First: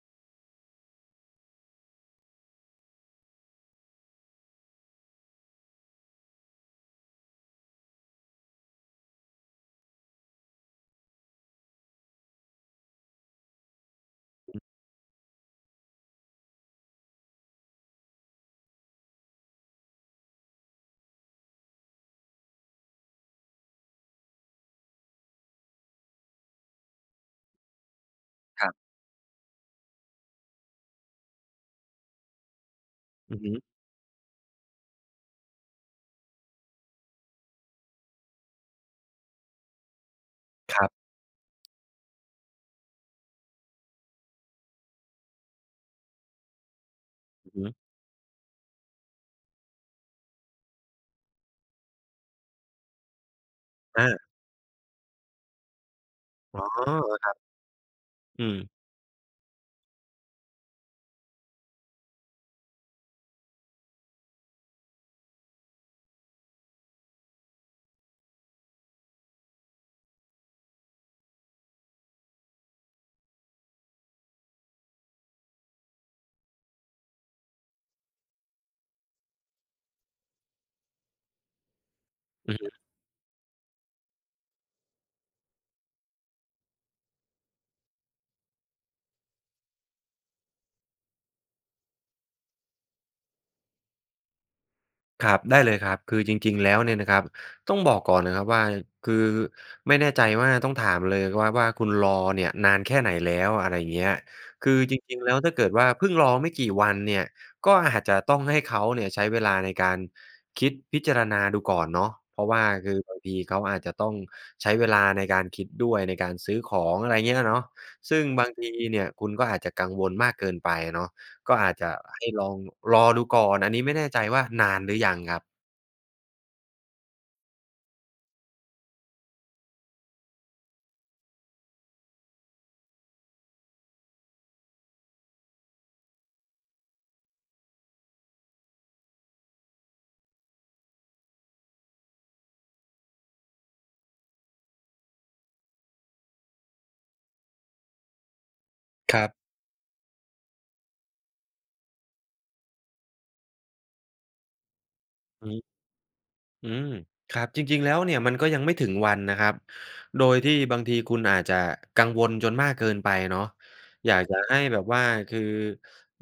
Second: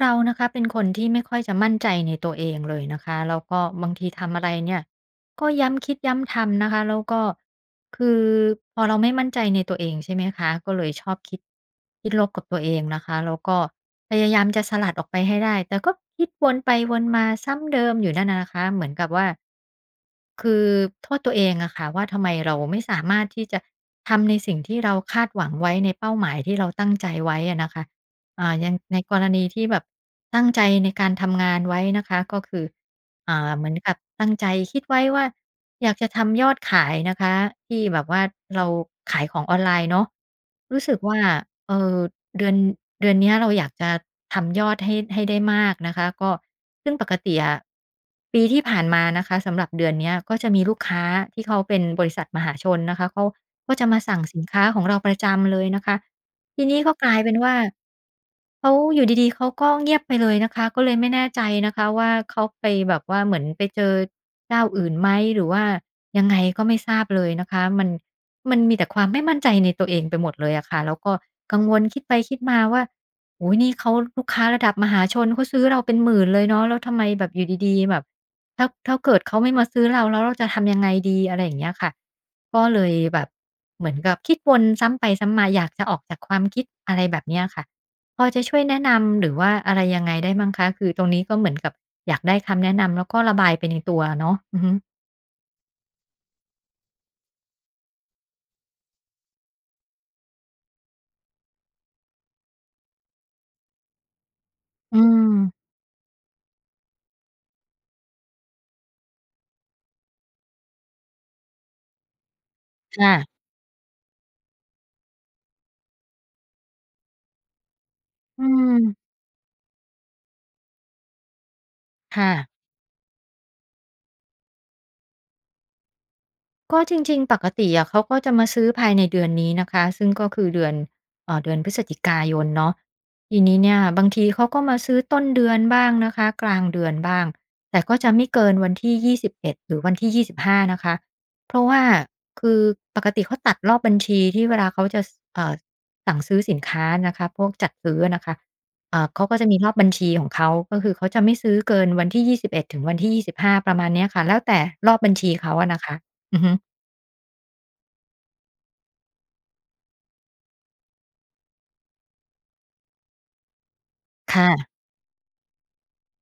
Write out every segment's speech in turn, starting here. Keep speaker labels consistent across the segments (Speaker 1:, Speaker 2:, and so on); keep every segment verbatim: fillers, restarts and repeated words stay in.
Speaker 1: เรานะคะเป็นคนที่ไม่ค่อยจะมั่นใจในตัวเองเลยนะคะ แล้วก็บางทีทำอะไรเนี่ยก็ย้ำคิดย้ำทำนะคะ แล้วก็คือ พอเราไม่มั่นใจในตัวเอง ใช่ไหมคะ ก็เลยชอบคิด คิดลบกับตัวเองนะคะ แล้วก็พยายาม
Speaker 2: อ
Speaker 1: จ
Speaker 2: ือฮึ
Speaker 1: ะสลัดออกไปให้ได้ แต่ก็คิดวนไปวนมาซ้ำเดิมอยู่นั่นน่ะนะคะ เหมือนกับว่า คือโทษตัวเองอะค่ะว่า ทำไมเราไม่สามารถที่จะทำในสิ่งที่เราคาดหวังไว้ ในเป้าหมายที่เราตั้งใจไว้อะนะคะ อ่า
Speaker 2: ค
Speaker 1: อย
Speaker 2: ร
Speaker 1: ่
Speaker 2: ับ
Speaker 1: างในกรณีที่แบบตั้งใจในการทำงานไว้นะคะ ก็คือ อ
Speaker 2: อ
Speaker 1: ่
Speaker 2: ือฮ
Speaker 1: า
Speaker 2: ึ
Speaker 1: เหมือนกับตั้งใจคิดไว้ว่า อยากจะทำยอดขายนะคะ ที่แบบว่า เราขายของออนไลน์เนาะ ร
Speaker 2: ค
Speaker 1: ู้
Speaker 2: รับ
Speaker 1: สึกว่า เอ่อ เดือน เดือนเนี้ย เราอยากจะทำยอดให้ ให้ได้มากนะคะ ก็ ซึ่งปกติอ
Speaker 2: อือ
Speaker 1: ะ
Speaker 2: ฮึ
Speaker 1: ปีที่ผ่านมานะคะ สำหรับเดือนเนี้ย ก็จะมีลูกค้าที่เขาเป็นบริษัทมหาชนนะคะ เขาก็จะมา
Speaker 2: อา
Speaker 1: สั่งสินค้าของเราประจำเลยนะคะ
Speaker 2: อ
Speaker 1: ท
Speaker 2: ๋อ
Speaker 1: ีนี้ก็ก
Speaker 2: เห
Speaker 1: ล
Speaker 2: ร
Speaker 1: า
Speaker 2: อ
Speaker 1: ย
Speaker 2: ค
Speaker 1: เป
Speaker 2: รั
Speaker 1: ็
Speaker 2: บ?
Speaker 1: นว่า
Speaker 2: อื
Speaker 1: เข
Speaker 2: ม
Speaker 1: า อยู่ดี ๆ เขาก็เงียบไปเลยนะคะ ก็เลยไม่แน่ใจนะคะว่า เขาไปแบบว่าเหมือนไปเจอเจ้าอื่นไหม? หรือว่ายังไง? ก็ไม่ทราบเลยนะคะ มัน มันมีแต่ความไม่มั่นใจในตัวเองไปหมดเลยอะค่ะ แล้วก็กังวลคิดไปคิดมาว่า "โอ้โฮ! นี่เขาลูกค้าระดับมหาชน เขาซื้อเราเป็น หมื่น เลยเนาะ แล้วทำไมแบบอยู่ดี ๆ แบบ ถ้า ถ้าเกิดเขาไม่มาซื้อเรา แล้วเราจะทำยังไงดี?" อะไรอย่างเงี้ยค่ะ
Speaker 2: อ
Speaker 1: ก็
Speaker 2: ื
Speaker 1: เ
Speaker 2: อ
Speaker 1: ลยแบบเหมือนกับ คิดวนซ้ำไปซ้ำมา อยากจะออกจากความคิด อะไรแบบเนี้ยอะค่ะ พอจะช่วยแนะนำหรือว่าอะไรยังไงได้มั่งคะ? คือตรงนี้ก็เหมือนกับอยากได้คำแนะนำ แล้วก็ระบายไปในตัวอะเนาะ อือฮึ
Speaker 2: ครับ ได้เลยครับ คือจริง ๆ แล้วเนี่ยนะครับ ต้องบอกก่อนนะครับว่า คือไม่แน่ใจว่า ต้องถามเลยครับว่า คุณรอเนี่ยนานแค่ไหนแล้ว? อะไรอย่างเงี้ย คือจ
Speaker 1: อื
Speaker 2: ริง ๆ แล้ว ถ้
Speaker 1: ม
Speaker 2: าเกิดว่าเพิ่งรอไม่กี่วันเนี่ย ก็อาจจะต้องให้เขาเนี่ย ใช้เวลาในการคิดพิจารณาดูก่อนเนาะ เพราะว่าคือ
Speaker 1: ค่
Speaker 2: บา
Speaker 1: ะ
Speaker 2: งทีเขาอาจจะต้องใช้เวลาในการคิดด้วย ในการซื้อของ อะไรอย่างเงี้ยน่ะเนาะ ซึ่ง
Speaker 1: อื
Speaker 2: บางที
Speaker 1: ม
Speaker 2: เนี่ย คุณก็อาจจะกังวลมากเกินไปเนาะ ก็อาจจะ
Speaker 1: ค
Speaker 2: ให
Speaker 1: ่
Speaker 2: ้ลอ
Speaker 1: ะ
Speaker 2: งรอดูก่อน อันนี้ไม่แน่ใจว่านานหรือยังครับ?
Speaker 1: ก็จริง ๆ ปกติอะ เขาก็จะมาซื้อภายในเดือนนี้นะคะ ซึ่งก็คือเดือน เอ่อ เดือนพฤศจิกายนเนาะ ทีนี้เนี่ย บางทีเขาก็มาซื้อต้นเดือนบ้างนะคะ กลางเดือนบ้าง แต่ก็จะไม่เกินวันที่ ยี่สิบเอ็ด หรือวันที่ ยี่สิบห้า นะคะ เพราะว่า คือปกติเขาตัดรอบบัญชีที่เวลาเขาจะ ส เอ่อ สั่งซื้อสินค้านะคะ พวกจัดซื้อนะคะ เอ่อ
Speaker 2: ค
Speaker 1: เข
Speaker 2: ร
Speaker 1: า
Speaker 2: ับ
Speaker 1: ก็จะมีรอบบัญชีของเขา ก็คือเขาจะไม่ซื้อเกินวันที่ ยี่สิบเอ็ด ถึงวันที่ ยี่สิบห้า ประมาณเนี้ยค่ะ แล้วแต่รอบบัญชี
Speaker 2: อ
Speaker 1: เข
Speaker 2: ือ
Speaker 1: า
Speaker 2: ฮึ
Speaker 1: อะนะคะ อือฮึ
Speaker 2: อืม ครับจริง ๆ แล้วเนี่ย มันก็ยังไม่ถึงวันนะครับ โดยที่ บางทีคุณอาจจะกังวลจนมากเกินไปเนาะ อยากจ
Speaker 1: ค
Speaker 2: ะ
Speaker 1: ่
Speaker 2: ให้
Speaker 1: ะ
Speaker 2: แบบว่า คือ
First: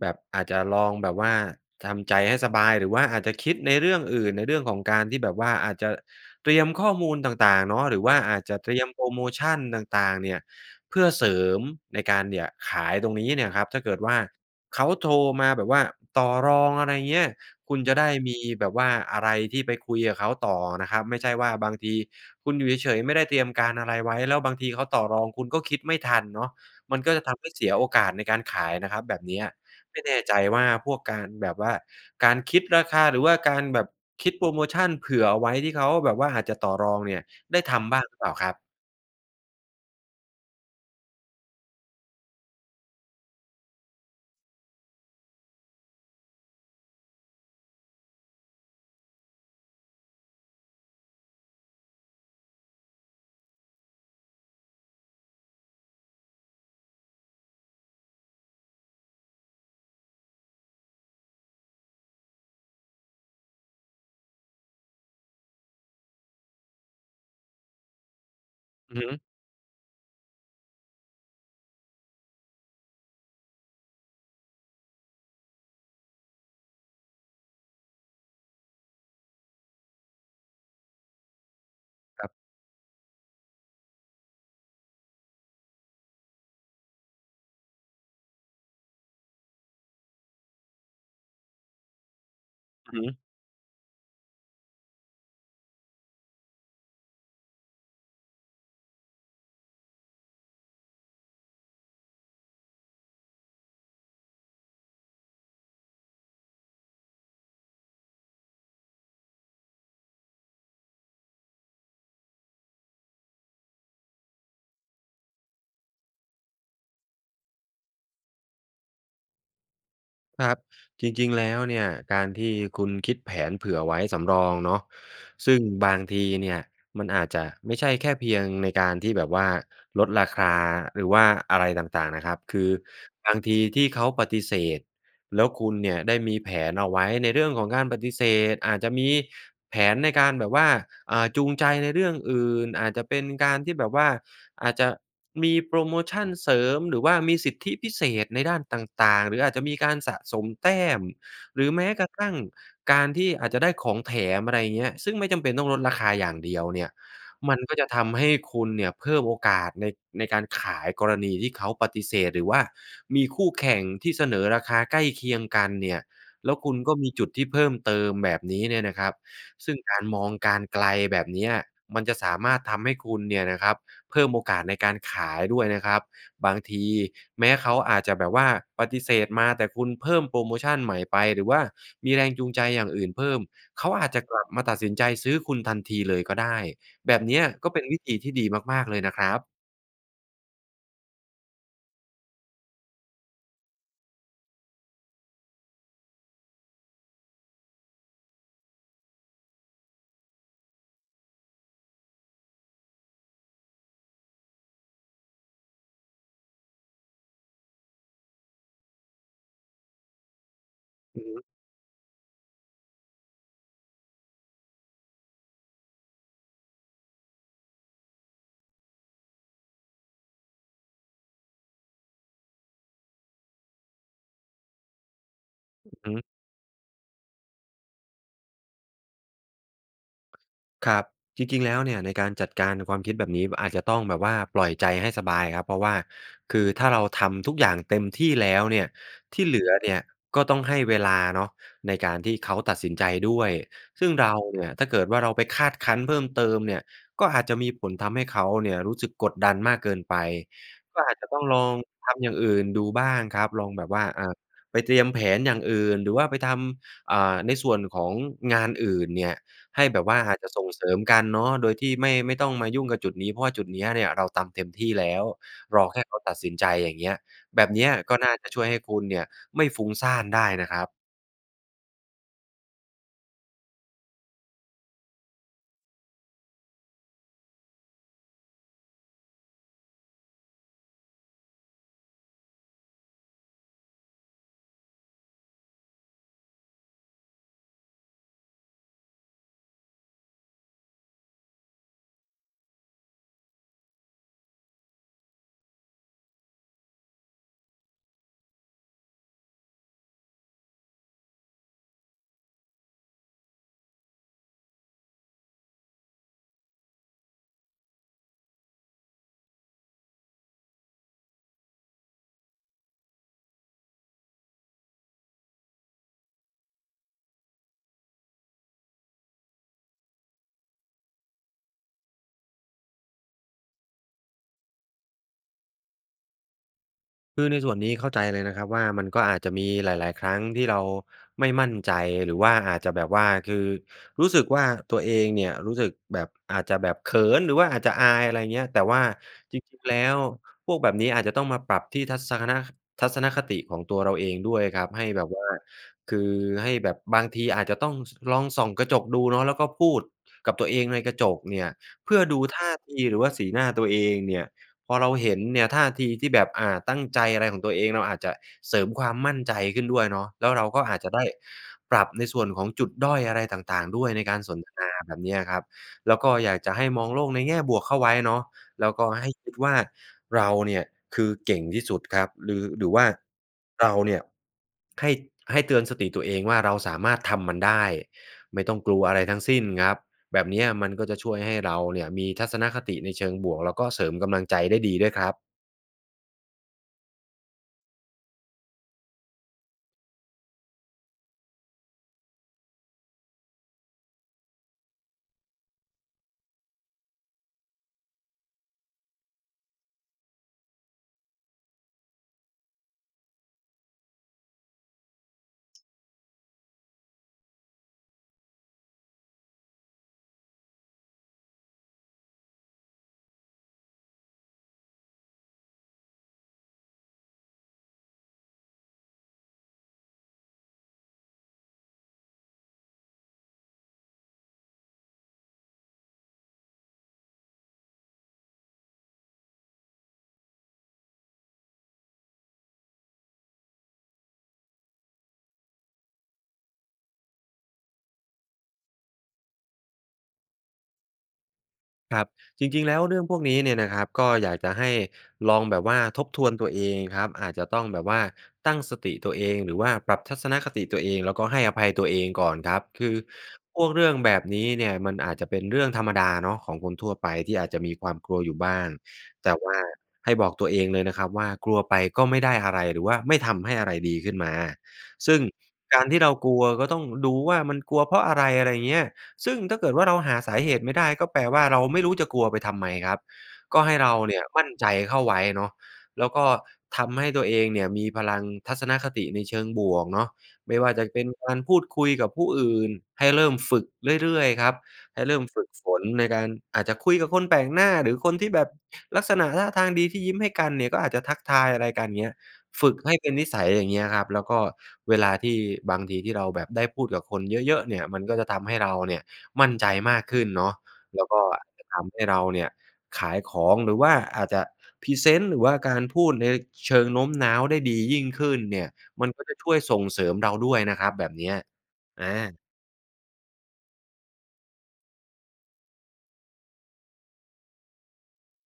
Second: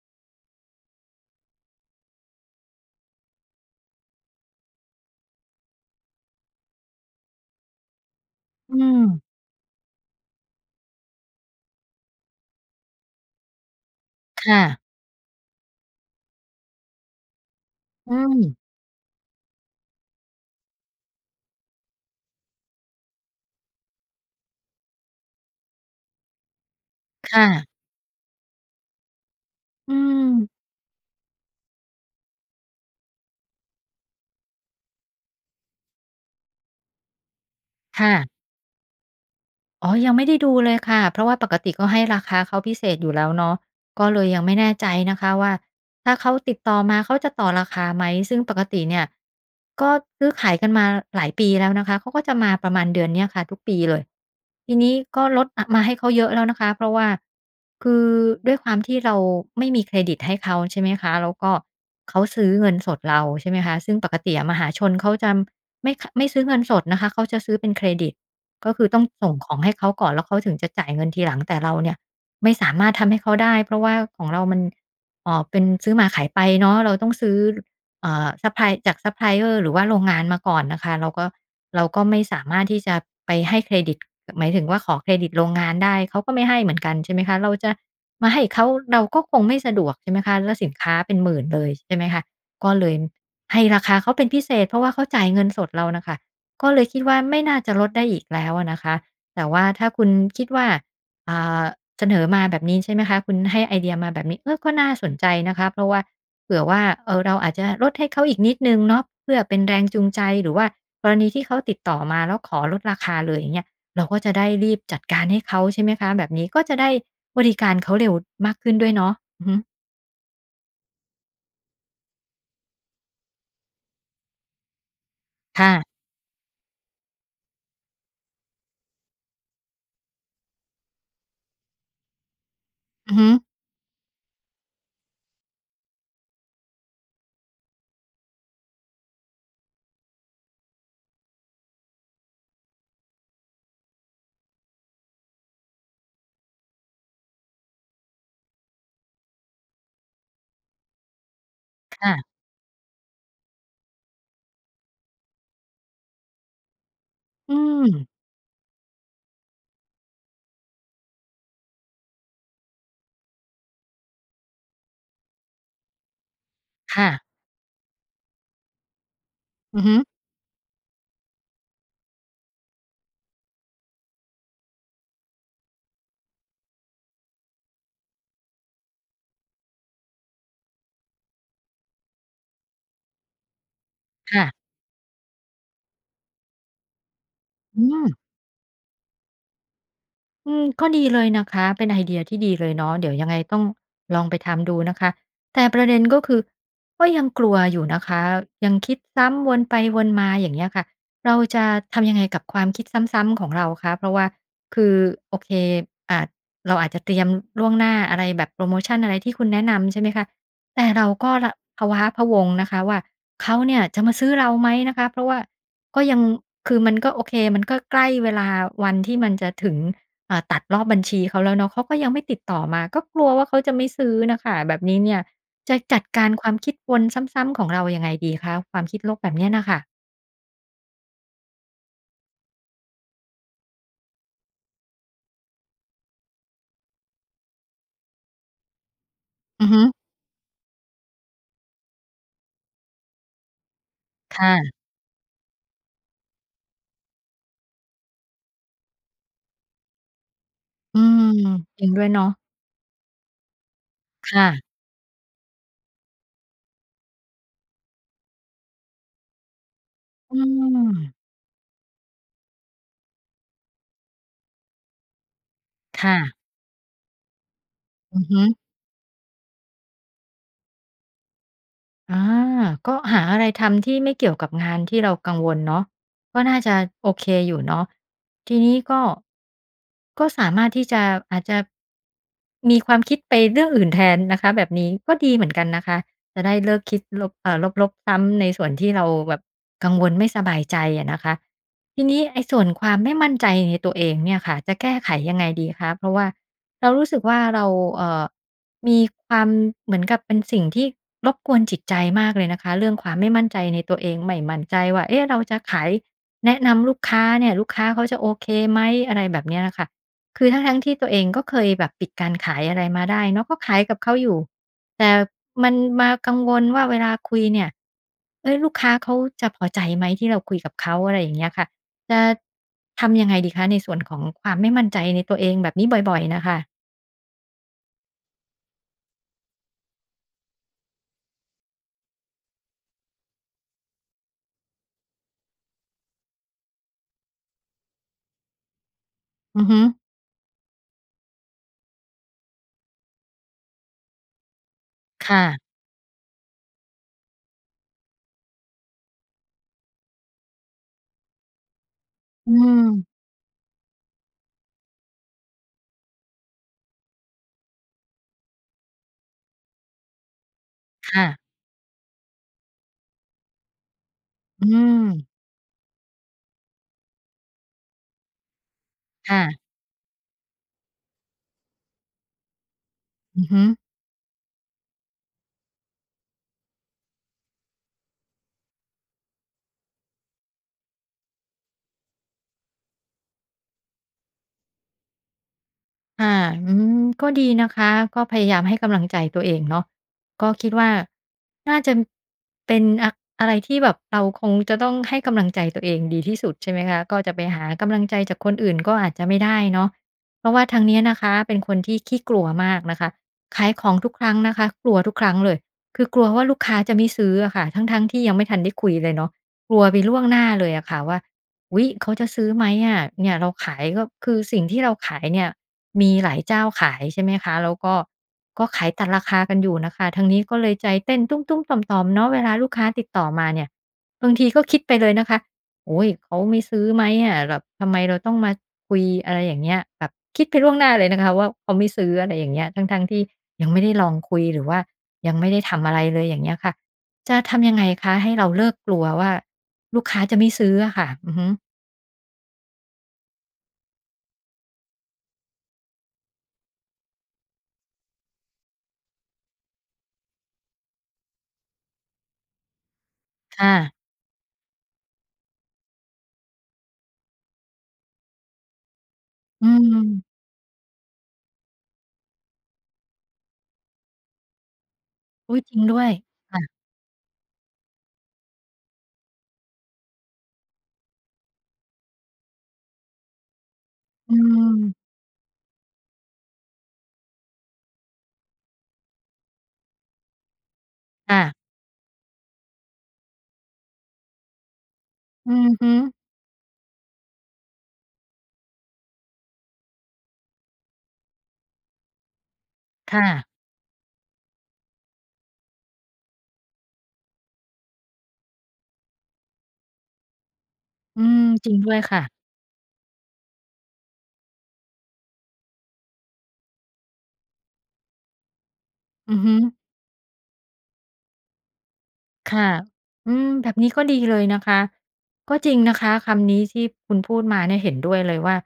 Speaker 2: แบบอาจจะลองแบบว่าทำใจให้สบาย หรือว่าอาจจะคิดในเรื่องอื่น ในเรื่องของการที่แบบว่า อาจจะเตรียมข้อมูลต่าง ๆ เนาะ หรือว่าอาจจะเต
Speaker 1: อ
Speaker 2: ร
Speaker 1: ื
Speaker 2: ียมโพรโ
Speaker 1: ม
Speaker 2: มชันต่าง ๆ เนี่ย เพื่อเสริมในการ เนี่ย ขายตรงนี้เนี่ยครับ ถ้าเกิดว่า
Speaker 1: ค่ะ
Speaker 2: เขาโทรมาแบบว่าต่อรอง อะไรเงี้ย คุณจะได้
Speaker 1: อื
Speaker 2: มี
Speaker 1: ม
Speaker 2: แบบว่าอะไรที่ไปคุยกับเขาต่อนะครับ ไม่ใช่ว่าบางทีคุณอยู่เฉย ๆ ไม่ได้เตรียมการอะไรไว้ แล้วบางทีเขาต่อรองคุณก็คิดไม่ทันเนาะ มันก็จะ
Speaker 1: ค
Speaker 2: ท
Speaker 1: ่
Speaker 2: ำให้เส
Speaker 1: ะ
Speaker 2: ียโอกาสในการขายนะครับแบบเนี้ย
Speaker 1: อื
Speaker 2: ไม่แน่ใจ
Speaker 1: ม
Speaker 2: ว่าพวกการแบบว่า การคิดราคา หรือว่าการแบบคิดโพรโมชันเผื่อเอาไว้ที่เขาแบบว่าอาจจะต่อรองเนี่ย ได้ทำบ
Speaker 1: ค
Speaker 2: ้าง
Speaker 1: ่
Speaker 2: หรือเป
Speaker 1: ะ
Speaker 2: ล่าครับ?
Speaker 1: อ๋อ ยังไม่ได้ดูเลยค่ะ เพราะว่าปกติก็ให้ราคาเขาพิเศษอยู่แล้วเนาะ ก็เลยยังไม่แน่ใจนะคะว่า ถ้าเขาติดต่อมา เขาจะต่อราคาไหม? ซึ่งปกติเนี่ย ก็ซื้อขายกันมาหลายปีแล้วนะคะ เขาก็จะมาประมาณเดือนเนี้ยค่ะ ทุกปีเลย ทีนี้ก็ลด อะ มาให้เขาเยอะแล้วนะคะ เพราะว่า คือด้วยความที่เราไม่มีเครดิตให้เขา ใช่ไหมคะ แล้วก็ เขาซื้อเงินสดเรา ใช่ไหมคะ ซึ่งปกติอะมหาชนเขาจะไม่คะ ไม่ซื้อเงินสดนะคะ เขาจะซื้อเป็นเครดิต ก็คือ
Speaker 2: อื
Speaker 1: ต้
Speaker 2: อ
Speaker 1: อ
Speaker 2: ฮ
Speaker 1: ง
Speaker 2: ึ
Speaker 1: ส่งของให้เขาก่อน แล้วเขาถึงจะจ่ายเงินทีหลัง แต่เราเนี่ยไม่สามารถทำให้เขาได้ เพราะว่าของเรามัน เอ่อ เป็นซื้อมาขายไปเนาะ เราต้องซื้อ อ่า ซัปพลาย จาก ซัปพลายเออร์ หรือว่าโรงงานมาก่อนน่ะค่ะ เราก็ เราก็ไม่
Speaker 2: ครับ
Speaker 1: สามารถที่จะไปให้เครดิต หมายถึงว่าขอเครดิตโรงงานได้ เขาก็ไม่ให้เหมือนกัน ใช่ไหมคะ เราจะมาให้เขา เราก็คงไม่สะดวก ใช่ไหมคะ แล้วสินค้าเป็น หมื่น เลย ใช่ไหมคะ ก็เลย
Speaker 2: อือฮึ
Speaker 1: ให้ราคาเขาเป็นพิเศษ เพราะว่าเขาจ่ายเงินสดเราน่ะค่ะ ก็เลยคิดว่าไม่น่าจะลดได้อีกแล้วอะนะคะ แต่ว่าถ้าคุณคิดว่า อ่า เสนอมาแบบนี้ ใช่ไหมคะ คุณให้ไอเดียมาแบบนี้ เออ ก็น่าสนใจนะคะ เพราะว่า เผื่อว่า เออ เราอาจจะลดให้เขาอีกนิดหนึ่งเนาะเพื่อเป็นแรงจูงใจ หรือว่ากรณีที่เขาติดต่อมาแล้วขอลดราคาเลย อย่างเงี้ย เราก็จะได้รีบจัดการให้เขา ใช่ไหมคะ แบบนี้ก็จะได้บริการเขาเร็วมากขึ้นด้วยเนาะ อือฮึ
Speaker 2: ครับ จริง ๆ แล้วเนี่ย การที่คุณคิดแผนเผื่อไว้สำรองเนาะ ซึ่
Speaker 1: ค
Speaker 2: ง
Speaker 1: ่ะ
Speaker 2: บางทีเนี่ย มันอาจจะไม่ใช่แค่เพียงในการที่แบบว่าลดราคาหรือว่าอะไรต่าง ๆ นะครับ คือ
Speaker 1: อือฮึ
Speaker 2: บางทีที่เขาปฏิเสธ แล้วคุณเนี่ย ได้มีแผนเอาไว้ในเรื่องของการปฏิเสธ อาจจะมีแผนในการแบบว่า อ่า จูงใจในเรื่องอื่น อาจจะเป็นการที่แบบว่า อาจจะมีโพรโมชันเสริม หรือว่ามีสิทธิพิเศษในด้านต่าง ๆ หรืออาจจะมีการสะสมแต้ม หรือแม้
Speaker 1: ค
Speaker 2: กร
Speaker 1: ่
Speaker 2: ะ
Speaker 1: ะ
Speaker 2: ทั่งการที่อาจจะได้ของแถม อะไรอย่างเงี้ย ซึ่งไม่จำเป็นต้องลดราคาอย่างเดียวเนี่ย
Speaker 1: อ
Speaker 2: ม
Speaker 1: ื
Speaker 2: ันก็จะท
Speaker 1: ม
Speaker 2: ำให้คุณเนี่ยเพิ่มโอกาสใน ในการขายกรณีที่เขาปฏิเสธ หรือว่ามีคู่แข่งที่เสนอราคาใกล้เคียงกันเนี่ย แล้วคุณก็
Speaker 1: ค่
Speaker 2: มี
Speaker 1: ะ
Speaker 2: จุดที่เพิ่มเติมแบบนี้เนี่ยนะครับ ซึ่
Speaker 1: อ
Speaker 2: ง
Speaker 1: ือฮ
Speaker 2: ก
Speaker 1: ึ
Speaker 2: ารมองการณ์ไกลแบบเนี้ย มันจะสามารถทำให้คุณเนี่ยนะครับ เพิ่มโอกาสในการขายด้วยนะครับ บางทีแม้เขาอาจจะแบบว่าปฏิเสธมา แต่คุณเพิ่มโพรโมชันใหม่ไป หรือว่ามีแรงจูงใจอย่างอื่นเพิ่ม เขาอาจจะก
Speaker 1: ค
Speaker 2: ล
Speaker 1: ่
Speaker 2: ั
Speaker 1: ะ
Speaker 2: บมาตัดสินใจซื้อคุณทันทีเลยก็ได้ แบบเนี้ยก็
Speaker 1: อ
Speaker 2: เป
Speaker 1: ื
Speaker 2: ็นวิธี
Speaker 1: ม
Speaker 2: ที่ดีมาก ๆ เลยนะครับ
Speaker 1: อืม ก็ดีเลยนะคะ เป็นไอเดียที่ดีเลยเนาะ เดี๋ยวยังไงต้องลองไปทำดูนะคะ แต่ประเด็นก็คือ ก็ยังกลัวอยู่นะคะ ยังคิดซ้ำวนไปวนมา อย่างเงี้ยค่ะ เราจะทำยังไงกับความคิดซ้ำ ๆ ของเราคะ? เพราะว่า คือ โอเค อ่า เราอาจจะเตรียมล่วงหน้า อะไรแบบ โพรโมชันอะไรที่คุณแนะนำ ใช่ไหมคะ แต่เรา
Speaker 2: อือ
Speaker 1: ก็
Speaker 2: ฮึ
Speaker 1: ร พะว้าพะวง นะคะว่า เขาเนี่ยจะมาซื้อเราไหม? นะคะ เพราะว่าก็ยัง คือมันก็ โอเค มันก็ใกล้เวลา วันที่มันจะถึง อ่า ตัดรอบบัญชีเขาแล้วเนาะ เขาก็ยังไม่ติดต่อมา ก็กลัวว่าเขาจะไม่ซื้อน่ะค่ะ แบบนี้เนี่ยจะจ
Speaker 2: อือ
Speaker 1: ัด
Speaker 2: ฮึ
Speaker 1: การความคิดวนซ้ำ ๆ ของเรายังไงดีคะ? ความคิดลบแบบนี้น่ะค่ะ?
Speaker 2: ครับ จริง ๆ แล้วเนี่ย ในการจัดการความคิดแบบนี้ อาจจะต้องแบบว่าปล่อยใจให้สบายครับ เพราะว่าคือถ้าเราทำทุกอย่างเต็มที่แล้วเนี่ย ที่เหล
Speaker 1: อื
Speaker 2: ื
Speaker 1: อ
Speaker 2: อ
Speaker 1: ฮึ
Speaker 2: เนี่ยก็ต้องให้เวลาเนาะ ในการที่เขาตัดสินใจด้วย ซึ่งเรา
Speaker 1: ค่
Speaker 2: เนี
Speaker 1: ะ
Speaker 2: ่ย ถ้าเกิดว่าเราไปคาดคั้นเพิ่มเติมเนี่ย ก็อาจจะมีผลทำให้เขาเนี่ยรู้สึกกดดันมากเกินไป ก
Speaker 1: อื
Speaker 2: ็อาจ
Speaker 1: ม
Speaker 2: จะต้องลอง
Speaker 1: จริงด้ว
Speaker 2: ท
Speaker 1: ยเนา
Speaker 2: ำอ
Speaker 1: ะ
Speaker 2: ย่างอื่นดูบ้างครับ ลองแบบว่า อ่
Speaker 1: ค
Speaker 2: า
Speaker 1: ่ะ
Speaker 2: ไปเตรียมแผนอย่างอื่น หรือว่าไปทำ อ่า ในส่วนของงานอื่นเนี่ย ให้แบบว่าอ
Speaker 1: อื
Speaker 2: าจจะส่งเสริม
Speaker 1: ม
Speaker 2: กันเนาะ โดยที่ไม่ ไม่ต้องมายุ่งกับจุดนี้ เพราะว่าจุดนี้เนี่ยเราทำเต็มที่แล้ว รอแค
Speaker 1: ค
Speaker 2: ่
Speaker 1: ่
Speaker 2: เขา
Speaker 1: ะ
Speaker 2: ตัดสินใจ อย่างเงี้ย แบบเนี้ยก็
Speaker 1: อือ
Speaker 2: น่
Speaker 1: ฮ
Speaker 2: า
Speaker 1: ึ
Speaker 2: จะช่วยให้คุณเนี่ยไม่ฟุ้งซ่านได้นะครับ
Speaker 1: อา ก็หาอะไรทำที่ไม่เกี่ยวกับงานที่เรากังวลเนาะ ก็น่าจะโอเคอยู่เนาะ ทีนี้ก็ ก็สามารถที่จะ อาจจะมีความคิดไปเรื่องอื่นแทนนะคะ แบบนี้ก็ดีเหมือนกันนะคะ จะได้เลิกคิดลบ อ่า ลบ ๆ ซ้ำในส่วนที่เราแบบกังวลไม่สบายใจอะนะคะ ทีนี้ไอ้ส่วนความไม่มั่นใจในตัวเองเนี่ยค่ะ จะแก้ไขยังไงดีคะ? เพราะว่าเรารู้สึกว่า เรา เอ่อ มีความ เหมือนกับเป็นสิ่งที่รบกวนจิตใจมากเลยนะคะ เรื่องความไม่มั่นใจในตัวเอง ไม่มั่นใจว่า เอ๊ะ! เราจะขาย แนะนำลูกค้าเนี่ย ลูกค้าเขาจะโอเคไหม? อะไรแบบเนี้ยค่ะ คือทั้ง ๆ ที่ตัวเองก็เคยแบบปิดการขาย อะไรมาได้เนาะ ก็ขายกับเขาอยู่ แต่มันมากังวลว่า เวลาคุยเนี่ย เฮ้ย ลูกค้าเขาจะพอใจไหม? ที่เราคุยกับเขา อะไรอย่างเงี้ยค่ะ จะทำยังไงดีคะ ในส่วนของความไม่มั่นใจในตัวเองแบบนี้บ่อย ๆ น่ะค่ะ?
Speaker 2: คือในส่วนนี้เข้าใจเลยนะครับว่า มันก็อาจจะมีหลาย ๆ ครั้งที่เราไม่มั่นใจ หรือว่าอาจจะแบบว่า คือรู้สึกว่า ตัวเองเนี่ย รู้สึกแบบ อาจจะแบบเขิน หรือว่าอาจจะอาย อะไรอย่างเงี้ย แต่ว่าจ
Speaker 1: อือฮ
Speaker 2: ริ
Speaker 1: ึ
Speaker 2: ง ๆ แล้ว พวกแบบนี้อาจจะต้องมาปรับที่ทัศคะนะ ทัศนคติของตัวเราเองด้วยครับ ให้แบ
Speaker 1: ค
Speaker 2: บ
Speaker 1: ่
Speaker 2: ว่า
Speaker 1: ะ
Speaker 2: คือให้แบบบางทีอาจจะต้อง ส ลองส่องกระจกดูเนาะ แล้วก็พูดกับตัวเองในกระจกเนี่ย เพื่อดู
Speaker 1: อื
Speaker 2: ท่าที
Speaker 1: ม
Speaker 2: หรือว่าสีหน้าตัวเองเนี่ย พอเราเห็นเนี่ยท่าทีที่แบบ อ่า ตั้งใจ อะไรของตัวเอง เราอาจจะเสริมความมั่นใจขึ้นด้วยเนาะ แล้วเราก็อาจจ
Speaker 1: ค
Speaker 2: ะได
Speaker 1: ่
Speaker 2: ้
Speaker 1: ะ
Speaker 2: ปรับในส่วนของจุดด้อยอะไรต่าง ๆ ด้วย ในการสน
Speaker 1: อื
Speaker 2: ทนา แบบ
Speaker 1: ม
Speaker 2: นี้อะครับ แล้วก็อยากจะให้มองโลกในแง่บวกเข้าไว้เนาะ แล้วก็ให้
Speaker 1: ค่
Speaker 2: คิด
Speaker 1: ะ
Speaker 2: ว่า เราเนี่ย คือเก่งที่สุดครับ หรือ หรือว่า
Speaker 1: อือฮึ
Speaker 2: เราเนี่ย ให้ ให้เตือนสติตัวเองว่า เราสามารถทำมันได้ ไม่ต้องกลัวอะไรทั้งสิ้นครับ แบบเนี้ยมันก็จะช่วยให้เราเนี่ยมีทัศนคติในเชิงบวก แล้วก็เสริมกำลังใจได้ดีด้วยครับ
Speaker 1: ค่ะ อืม ก็ดีนะคะ ก็พยายามให้กำลังใจตัวเองเนาะ ก็คิดว่า น่าจะ เป็น อ อะไรที่แบบเราคงจะต้องให้กำลังใจตัวเองดีที่สุด ใช่ไหมคะ ก็จะไปหากำลังใจจากคนอื่น ก็อาจจะไม่ได้เนาะ เพราะว่าทางนี้นะคะเป็นคนที่ขี้กลัวมากนะคะ ขายของทุกครั้งนะคะ กลัวทุกครั้งเลย คือกลัวว่า ลูกค้าจะไม่ซื้ออะค่ะ ทั้ง ๆ ที่ยังไม่ทันได้คุยเลยเนาะ กลัวไปล่วงหน้าเลยอะค่ะว่า อุ๊ย! เขาจะซื้อไหมอะ? เนี่ย เราขายก็ คือสิ่งที่เราขายเนี่ยมีหลายเจ้าขาย ใช่ไหมคะ แล้วก็ ก็ขายตัดราคากันอยู่น่ะค่ะ ทางนี้ก็เลยใจเต้นตุ๊ม ๆ ต่อม ๆ เนาะ เวลาลูกค้าติดต่อมาเนี่ย บางทีก็คิดไปเลยนะคะ "โอ๊ย เขาไม่ซื้อไหมอะ แบบทำไมเราต้องมาคุย?" อะไรอย่างเงี้ย แบบคิดไปล่วงหน้าเลยนะคะว่า เขาไม่ซื้อ อะไรอย่างเงี้ย ทั้ง ๆ ที่ยังไม่ได้ลองคุยหรือว่ายังไม่ได้ทำอะไรเลย อย่างเงี้ยค่ะ จะทำยังไงคะ? ให้เราเลิกกลัวว่า ลูกค้าจะไม่ซื้ออะค่ะ อือฮึ
Speaker 2: ครับ จริง ๆ แล้วเรื่องพวกนี้เนี่ยนะครับ ก็อยากจะให้ลองแบบว่าทบทวนตัวเองครับ อาจจะต้องแบบว่าตั้งสติตัวเอง หรือว่าปรับทัศนคติตัวเอง แล้วก็ให้อภัยตัวเองก่อนครับ คือ
Speaker 1: ค่
Speaker 2: พว
Speaker 1: ะ
Speaker 2: กเรื่องแบบนี้เนี่ยมันอาจจะเป็นเรื่องธรรมดาเนาะของคนทั่วไป ที่อาจจะมีความกลัวอยู่บ้าง แต่
Speaker 1: อื
Speaker 2: ว่า
Speaker 1: ม
Speaker 2: ให้บอกตัวเองเลยนะครับว่า กลัวไปก็ไม่ได้อะไร หรือว่าไม่ทำให้อะไรดีขึ้นมา ซึ่ง
Speaker 1: อุ๊ย! จริงด
Speaker 2: ก
Speaker 1: ้
Speaker 2: า
Speaker 1: ว
Speaker 2: ร
Speaker 1: ย
Speaker 2: ที่เราก
Speaker 1: ค
Speaker 2: ล
Speaker 1: ่
Speaker 2: ัว
Speaker 1: ะ
Speaker 2: ก็ต้องดูว่า มันกลัวเพราะอะไร? อะไรเงี้ย ซึ่งถ้าเกิดว่า เราหาสาเหตุไม่ได้ ก็แปลว่า เราไม่รู้จะกลัวไปทำไมครับ ก็ให้เรา
Speaker 1: อ
Speaker 2: เน
Speaker 1: ื
Speaker 2: ี่ยมั่นใจ
Speaker 1: ม
Speaker 2: เข้าไว้เนาะ แล้วก็ทำให้ตัวเองเนี่ยมีพลังทัศนคติในเชิงบวกเนาะ ไม่ว่าจะเป็น
Speaker 1: ค่
Speaker 2: ก
Speaker 1: ะ
Speaker 2: ารพูดคุยกับผู้อื่น ให้เริ่มฝึกเรื่อย ๆ ครับ ให้เริ่ม
Speaker 1: อื
Speaker 2: ฝึ
Speaker 1: อ
Speaker 2: ก
Speaker 1: ฮ
Speaker 2: ฝ
Speaker 1: ึ
Speaker 2: นในการ อาจจะคุยกับคนแปลกหน้า หรือคนที่แบบลักษณะท่าทางดี ที่ยิ้มให้กันเนี่ย ก็อาจจะทักทายอะไรกัน เงี้ย ฝึกให
Speaker 1: ค
Speaker 2: ้
Speaker 1: ่
Speaker 2: เป็นนิ
Speaker 1: ะ
Speaker 2: สัย อย่างเงี้ยครับ แล้วก็เวลาที่ บางทีที่เราแบบได้พูดกับคนเยอะ ๆ เนี่ยมันก็จะทำให้เราเนี่ยมั่นใจมากขึ้นเนาะ
Speaker 1: อ
Speaker 2: แ
Speaker 1: ื
Speaker 2: ล้วก
Speaker 1: ม
Speaker 2: ็
Speaker 1: จริง
Speaker 2: จะ
Speaker 1: ด้ว
Speaker 2: ท
Speaker 1: ยค
Speaker 2: ำให
Speaker 1: ่ะ
Speaker 2: ้เราเนี่ยขายของ หรือว่าอาจจะพรีเซนต์ หรือว่าการพูดในเชิงโน้มน้าวได้ดียิ่งขึ้นเนี่ย มัน
Speaker 1: อือ
Speaker 2: ก็
Speaker 1: ฮ
Speaker 2: จ
Speaker 1: ึ
Speaker 2: ะช่วยส่งเสริมเราด้วยนะครับ แบบเนี้ย อ
Speaker 1: ค
Speaker 2: า
Speaker 1: ่ะ อืม แบบนี้ก็ดีเลยนะคะ ก็จริงนะคะคำนี้ที่คุณพูดมาเนี่ย เห็นด้วยเลยว่า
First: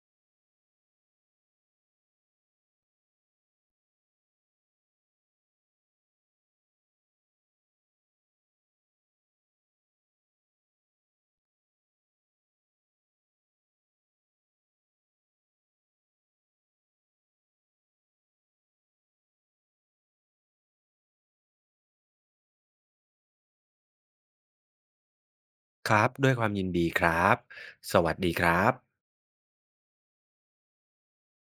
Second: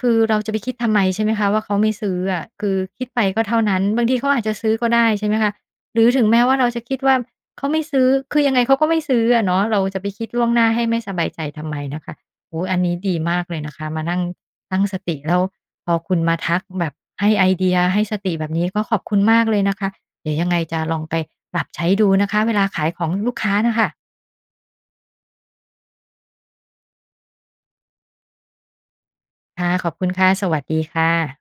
Speaker 1: คือเราจะไปคิดทำไมใช่ไหมคะว่า เขาไม่ซื้ออะ คือคิดไปก็เท่านั้น บางทีเขาอาจจะซื้อก็ได้ใช่ไหมคะ หรือถึงแม้ว่า เราจะคิดว่า เขาไม่ซื้อ คือยังไงเขาก็ไม่ซื้ออะเนาะ เราจะไปคิดล่วงหน้าให้ไม่สบายใจทำไมนะคะ โอ้ อันนี้ดีมากเลยนะคะ มานั่งตั้งสติ แล้วพอคุณมาทักแบบให้ไอเดีย ให้สติแบบนี้ ก็ขอบคุณมากเลยนะคะ เดี๋ยวยังไงจะลองไปปรับใช้ดูนะคะเวลาขายของลูกค้าน่ะค่ะ
Speaker 2: ครับ ด้วยความยินดีครับ สวัสดีครับ
Speaker 1: ค่ะ ขอบคุณค่ะ สวัสดีค่ะ